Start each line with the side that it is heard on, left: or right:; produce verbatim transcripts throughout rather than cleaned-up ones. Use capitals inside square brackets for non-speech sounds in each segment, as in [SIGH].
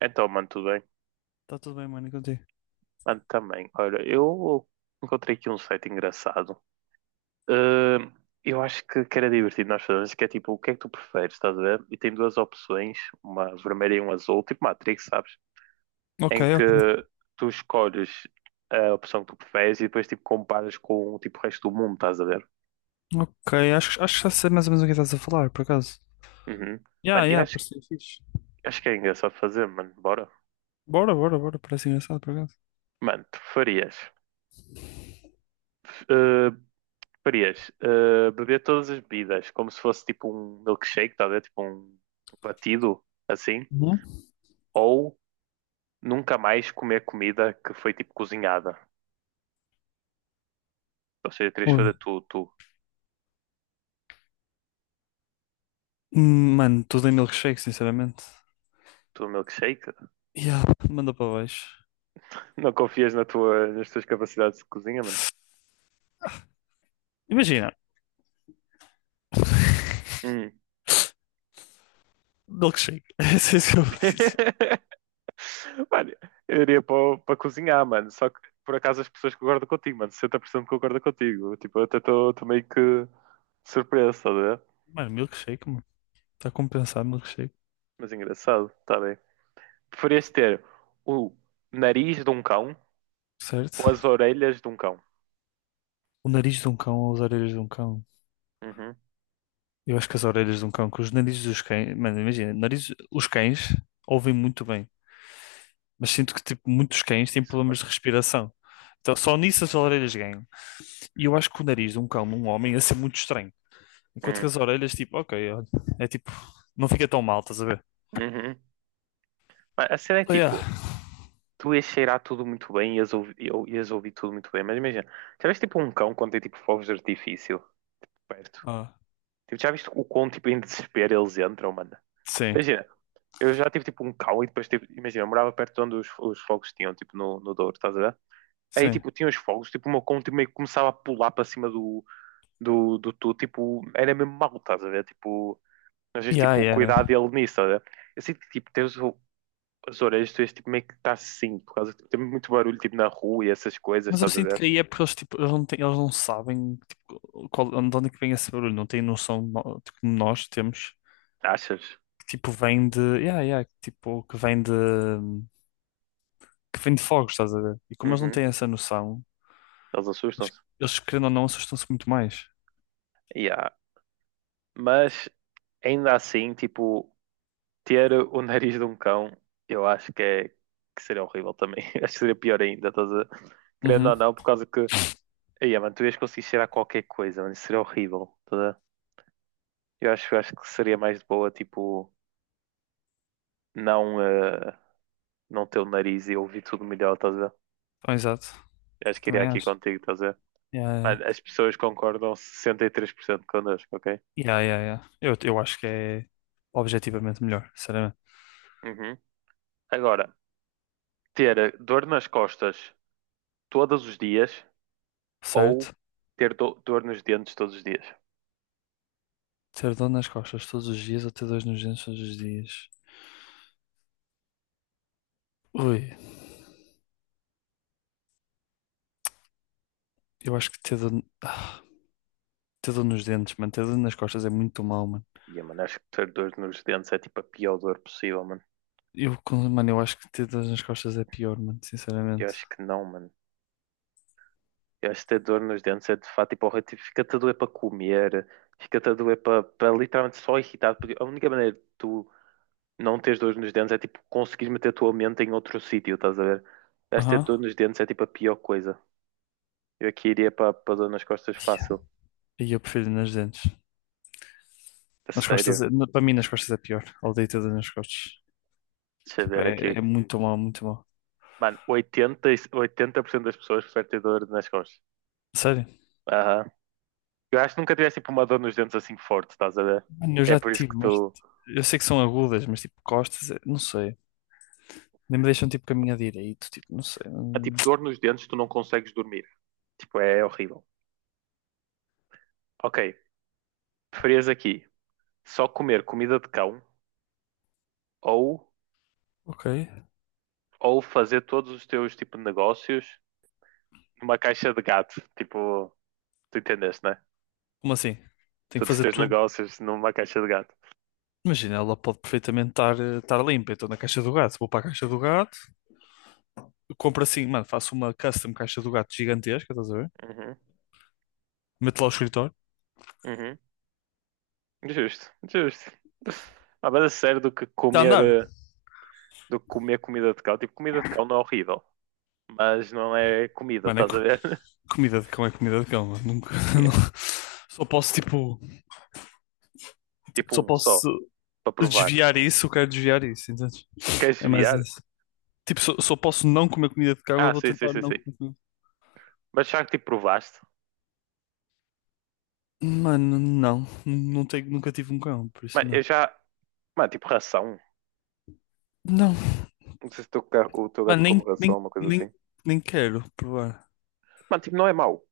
right: Então, mano, tudo bem?
left: Tá tudo bem, mano, e contigo?
right: Mano, também. Olha, eu encontrei aqui um site engraçado. Ahm, eu acho que, que era divertido nós fazermos, que é tipo, o que é que tu preferes, estás a ver? E tem duas opções, uma vermelha e uma azul, tipo Matrix, sabes?
left: Ok,
right: Em que
left: ok.
right: tu escolhes a opção que tu preferes e depois tipo comparas com tipo, o resto do mundo, estás a ver?
left: Ok, acho, acho que já sei mais ou menos o que estás a falar, por acaso.
right: Uhum.
left: Ya, yeah,
right: Mano,
left: ya,
right: eu
left: yeah,
right: acho,
left: parecia fixe.
right: acho que é engraçado fazer, mano. Bora.
left: Bora, bora, bora, parece engraçado, por acaso.
right: Mano, tu farias. Preferias eh, beber todas as bebidas como se fosse tipo um milkshake, tá a ver? Tipo um batido assim,
left: Uhum.
right: ou nunca mais comer comida que foi tipo cozinhada? Ou seja, terias de fazer
left: Oi.
right: tu, tu,
left: Hum, Mano, tudo em milkshake, sinceramente.
right: tu um milkshake? [LAUGHS]
left: Ya, manda para baixo.
right: Não confias na tua, nas tuas capacidades de cozinha, mano?
left: Imagina,
right: Hum.
left: milkshake. [LAUGHS] É isso que eu vou dizer.
right: [LAUGHS] Mano, eu iria para, para cozinhar, mano. Só que por acaso as pessoas concordam contigo, mano. sessenta por cento concordam contigo. Tipo, eu até estou meio que surpreso, tá a ver?
left: Mano, milkshake, mano. Está a compensar milkshake,
right: Mas engraçado, tá bem. Preferias ter o nariz de um cão ou as
left: certo?
right: orelhas de um cão?
left: O nariz de um cão ou as orelhas de um cão?
right: Uhum.
left: Eu acho que as orelhas de um cão, que os narizes dos cães. Mano, imagina, nariz, os cães ouvem muito bem, mas sinto que, tipo, muitos cães têm
right: Isso,
left: problemas
right: mano.
left: de respiração. Então, só nisso as orelhas ganham. E eu acho que o nariz de um cão num homem ia ser muito estranho. Enquanto que
right: Hum.
left: as orelhas, tipo, ok, olha, é tipo, não fica tão mal, estás a ver?
right: Uhum. Mas a cena é
left: Oh,
right: tipo,
left: yeah.
right: tu ias cheirar tudo muito bem, ias ouvir, ias ouvir tudo muito bem, mas imagina, já viste tipo um cão quando tem tipo fogos de artifício perto?
left: Ah,
right: Tipo, já viste o quão tipo em desespero eles entram, mano?
left: sim,
right: Imagina, eu já tive tipo um cão e depois tipo, imagina, eu morava perto de onde os, os fogos tinham, tipo no, no Douro, estás a ver? Aí
left: sim.
right: tipo, tinha os fogos, tipo o meu cão tipo, meio que começava a pular para cima do, do, do tu, tipo, era mesmo mau, estás a ver? Tipo, às vezes,
left: Yeah,
right: tipo,
left: yeah, yeah.
right: cuidado dele nisso, estás a ver? Eu sinto que, tipo, tens o- as orelhas, tu és, tipo, meio que está assim, por causa que tipo, tem muito barulho, tipo, na rua e essas coisas,
left: Mas eu
right: estás a
left: sinto que
right: ver?
left: aí é porque eles, tipo, eles não têm, eles não sabem tipo qual, de onde é que vem esse barulho, não têm noção no- tipo como nós temos,
right: Achas?
left: que tipo vem de, yeah, yeah, que tipo que vem de, que vem de fogos, estás a ver? E como eles não
right: Uhum.
left: têm essa noção,
right: Eles
left: Eles,
right: assustam-se.
left: eles, querendo ou não, assustam-se muito mais.
right: Yeah. Mas, ainda assim, tipo, ter o nariz de um cão, eu acho que é, que seria horrível também. [LAUGHS] Acho que seria pior ainda, estás a. Querendo
left: Uhum.
right: ou não, por causa que, aí, mano, tu ias conseguir cheirar qualquer coisa, mano, isso seria horrível, estás a ver? Eu acho, eu acho que seria mais de boa, tipo, não, eh, não ter o nariz e ouvir tudo melhor, estás a ver?
left: Ah, exato.
right: Eu acho que iria
left: Também
right: aqui
left: acho.
right: contigo, estás a ver?
left: Yeah,
right: Mas
left: yeah.
right: As pessoas concordam sessenta e três por cento connosco, ok?
left: Yeah, yeah, yeah. Eu, eu acho que é objetivamente melhor, sinceramente.
right: Uhum. Agora, ter eh, dor nas costas todos os dias ou
left: Certo?
right: ter do- dor nos dentes todos os dias?
left: Ter dor nas costas todos os dias ou ter dor nos dentes todos os dias? Ui, eu acho que ter dor, ah, ter dor nos dentes, mano. Ter dor nas costas é muito mal, mano.
right: Ia, mano, acho que ter dor nos dentes é tipo a pior dor possível, mano.
left: Eu, com- mano, eu acho que ter dor nas costas é pior, mano,
right: Eu
left: sinceramente.
right: acho que não, mano. Eu acho que ter dor nos dentes é de fato tipo horrível. Tipo, fica-te a doer para comer, fica-te a doer para para literalmente só irritar. Porque a única maneira de tu não teres dor nos dentes é tipo conseguir meter a tua mente em outro sítio, estás a ver? Acho que ter dor
left: Aham.
right: nos dentes é tipo a pior coisa. Eu aqui iria para para dor nas costas fácil.
left: E eu prefiro nas dentes.
right: A
left: Nas costas,
right: sério.
left: é- na- para mim, nas costas é pior. Odeio ter dor nas costas.
right: Deixa eu
left: Tipo,
right: ver
left: é,
right: aqui.
left: é muito mal, muito mal.
right: Mano, oitenta e- oitenta por cento das pessoas preferem ter dor nas costas.
left: Sério?
right: Aham. Eu acho que nunca tivesse tipo uma dor nos dentes assim forte, estás a ver?
left: Mano, eu
right: É
left: já
right: por isso
left: tive,
right: que
left: mas
right: tu.
left: eu sei que são agudas, mas tipo costas, eh, não sei. Nem me deixam tipo caminhar direito, tipo, não sei.
right: É
left: hum,
right: tipo dor nos dentes, tu não consegues dormir. Tipo, é horrível. Ok, preferias aqui só comer comida de cão ou,
left: ok.
right: ou fazer todos os teus tipo de negócios numa caixa de gato? Tipo, tu entendeste, né?
left: Como assim? Tenho que
right: Todos os
left: fazer
right: teus
left: tudo.
right: negócios numa caixa de gato.
left: Imagina, ela pode perfeitamente estar, eh, estar limpa. Então na caixa do gato, vou para a caixa do gato, eu compro assim, mano, faço uma custom caixa do gato gigantesca, estás a ver?
right: Uhum,
left: Meto lá o escritório,
right: uhum. Justo, justo. Ah, mas a sério do que
left: está a
right: comer,
left: andar.
right: eh, do que comer comida de cão. Tipo, comida de cão não é horrível, mas não é comida,
left: Mano, é
right: estás a
left: co-
right: ver? [LAUGHS]
left: comida de cão, é comida de cão, mano. Nunca, [LAUGHS]
right: É,
left: não- só posso tipo, tipo,
right: tipo
left: só
right: um só,
left: posso
right: para provar.
left: desviar isso, eu quero desviar isso, entendes?
right: Tu queres
left: É mais
right: desviar?
left: isso. Tipo, só, só posso não comer comida de cão, eu
right: Ah,
left: vou
right: sim, sim,
left: tentar
right: sim,
left: não
right: sim.
left: comer comida.
right: Mas já que tipo provaste?
left: Mano, não. Não tenho, nunca tive um cão, por isso
right: Mano, eu
left: não.
right: já. Mano, tipo ração.
left: Não.
right: Não sei se o teu, ca- o teu gato
left: Mano,
right: come
left: nem,
right: ração,
left: nem,
right: uma coisa
left: nem,
right: assim.
left: nem quero provar.
right: Mano, tipo, não é mau,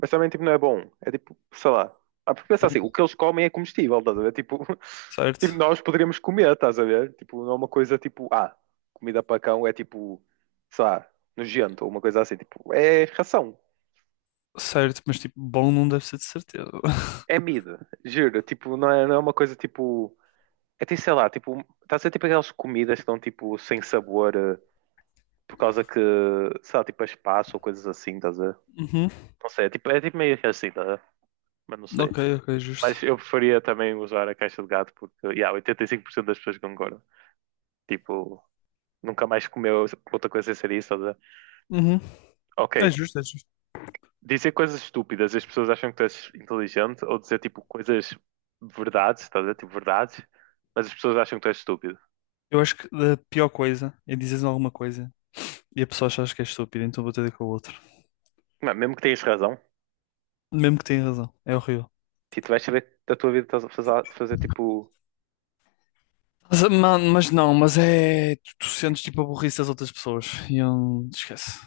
right: mas também tipo, não é bom. É tipo, sei lá. Ah, porque pensa
left: Bom,
right: assim, o que eles comem é comestível, estás a ver? Tipo, [LAUGHS]
left: certo.
right: tipo, nós poderíamos comer, estás a ver? Tipo, não é uma coisa tipo, ah, comida para cão é tipo, sei lá, nojento ou uma coisa assim. Tipo, é ração,
left: Certo, mas tipo, bom não deve ser de certeza. [LAUGHS]
right: é mida, juro. Tipo, não é, não é uma coisa tipo. É tipo, sei lá, tipo, estás a ver tipo aquelas comidas que estão tipo sem sabor eh, por causa que, sei lá, tipo, é espaço ou coisas assim, estás a ver?
left: Uhum.
right: Não sei, é tipo, é tipo meio que assim, tá? Mas não sei.
left: Ok, ok,
right: Mas
left: justo.
right: eu preferia também usar a caixa de gato porque, yeah, oitenta e cinco por cento das pessoas concordam. Tipo, nunca mais comeu outra coisa sem ser isso. Ou
left: Uhum.
right: ok,
left: É justo, é justo.
right: dizer coisas estúpidas, as pessoas acham que tu és inteligente, ou dizer tipo coisas verdades, estás a dizer? Tipo verdades, mas as pessoas acham que tu és estúpido.
left: Eu acho que a pior coisa é dizeres alguma coisa e a pessoa achas que é estúpida, então vou ter de ir com o outro.
right: Mano, mesmo que tenhas razão,
left: Mesmo que tenha razão. É horrível.
right: tipo, tu vais saber da tua vida estás a fazer, fazer tipo,
left: Mas, mano, mas não, mas é. Tu, tu sentes tipo a burrice das outras pessoas. E eu. Esquece.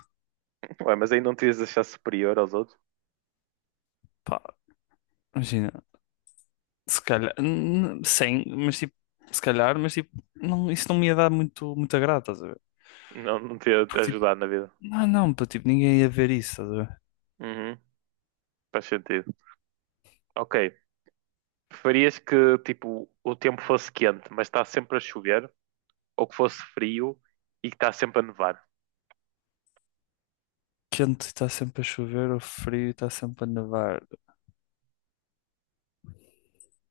right: ué, mas aí não te ias achar superior aos outros,
left: Pá. Imagina, se calhar, n- sem, mas tipo, se calhar, mas tipo, não, isso não me ia dar muito, muito agrado, estás a ver?
right: não, não te ia
left: Porque tipo,
right: ajudar na vida.
left: não, não, pá, tipo, ninguém ia ver isso, estás a ver?
right: Uhum, faz sentido. Ok, preferias que tipo o tempo fosse quente, mas está sempre a chover, ou que fosse frio e que está sempre a nevar?
left: Quente está sempre a chover, ou frio está sempre a nevar.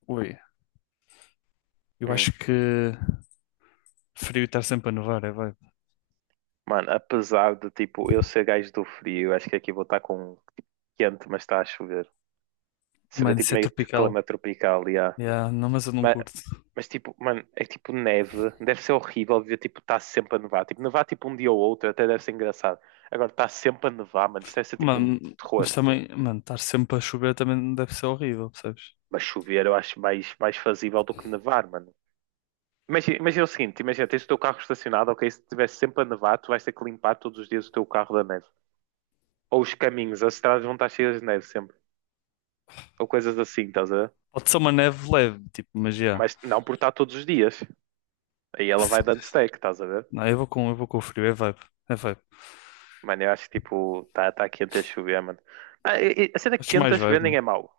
left: Ui, eu
right: Hum.
left: acho que frio está sempre a nevar, é vai.
right: Mano, apesar de tipo eu ser gajo do frio, acho que aqui vou estar com quente, mas está a chover. Seria
left: Mano,
right: tipo
left: isso é
right: meio que
left: tropical.
right: clima tropical, yeah.
left: Yeah, não, mas eu não
right: Mas,
left: curto.
right: mas tipo, mano, é tipo neve, deve ser horrível ver tipo está sempre a nevar. Tipo, nevar tipo um dia ou outro até deve ser engraçado. Agora está sempre a nevar, mano, isto deve ser tipo um
left: Mano, mas
right: terror.
left: também, mano, estar sempre a chover também deve ser horrível, percebes?
right: Mas chover eu acho mais, mais fazível do que nevar, mano. Imagina, imagina o seguinte, imagina, tens o teu carro estacionado, ok? Se estiver sempre a nevar, tu vais ter que limpar todos os dias o teu carro da neve. Ou os caminhos, as estradas vão estar cheias de neve sempre. Ou coisas assim, estás a ver?
left: Pode ser uma neve leve, tipo, mas yeah.
right: Mas não por estar todos os dias. Aí ela vai
left: [LAUGHS]
right: dando stack, estás a ver?
left: Não, eu vou com, eu vou com o frio, é vibe, é vibe.
right: Mano, eu acho que tipo, está tá quente a chover, mano. Ah, e- e a cena
left: Acho
right: quente
left: mais
right: a chover
left: vibe,
right: nem é
left: mano.
right: mau.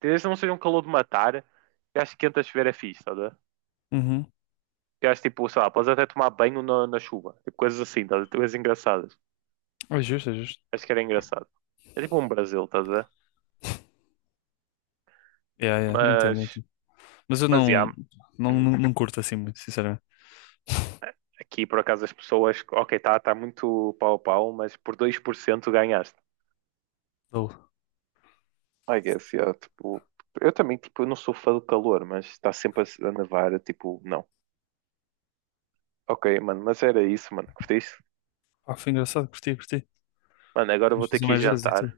right: Desde que não seja um calor de matar, eu acho que quente a chover é fixe, estás a ver?
left: Uhum.
right: Eu acho tipo, sei lá, podes até tomar banho na, na chuva. Tipo, coisas assim, estás a ver? Coisas engraçadas.
left: É justo, é justo.
right: Acho que era engraçado. É tipo um Brasil, estás a ver?
left: Yeah, yeah, entendo,
right: Mas
left: entendo. Mas eu
right: Mas
left: não,
right: yeah,
left: não,
right: hum,
left: não, não curto assim muito, sinceramente.
right: aqui por acaso as pessoas, ok, está tá tá muito pau a pau, mas por dois por cento ganhaste.
left: Oh.
right: I guess, yeah, tipo, eu também, tipo, eu não sou fã do calor, mas está sempre a, a nevar, eu, tipo, não. Ok, mano, mas era isso, mano, curtiste?
left: Ah, foi engraçado, curti, curti.
right: Mano, agora eu vou
left: Podemos
right: ter
left: fazer
right: que ir
left: mais vezes e
right: jantar.
left: tudo.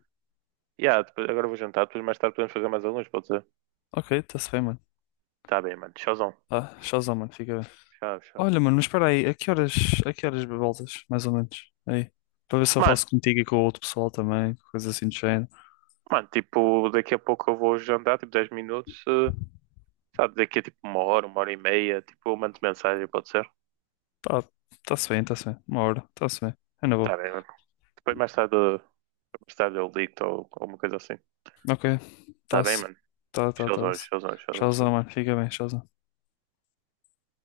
right: Yeah, depois, agora eu vou jantar, depois mais tarde podemos fazer mais alguns, pode ser?
left: Ok, está-se bem, mano.
right: Tá bem, mano, tchauzão.
left: Tá, tchauzão, mano, fica bem.
right: Tchau, tchau.
left: Olha, mano, mas espera aí, a que horas, a que horas voltas, mais ou menos? Aí, para ver se eu
right: Mano,
left: faço contigo e com o outro pessoal também, coisa assim do género.
right: mano, tipo, daqui a pouco eu vou jantar, tipo, dez minutos, eh, sabe, daqui a tipo uma hora, uma hora e meia, tipo, eu mando mensagem, pode ser?
left: Tá, tá-se bem, tá-se bem. Uma hora, tá-se bem. É na
right: Tá
left: boa.
right: bem, mano. Depois mais tarde eh, Stardew League ou alguma coisa assim.
left: Ok,
right: Tá bem,
left: tá-se.
right: mano?
left: Tá, tá,
right: Showzão,
left: tá-se.
right: showzão, showzão,
left: Tchauzão,
right: showzão.
left: mano, fica bem, tchauzão.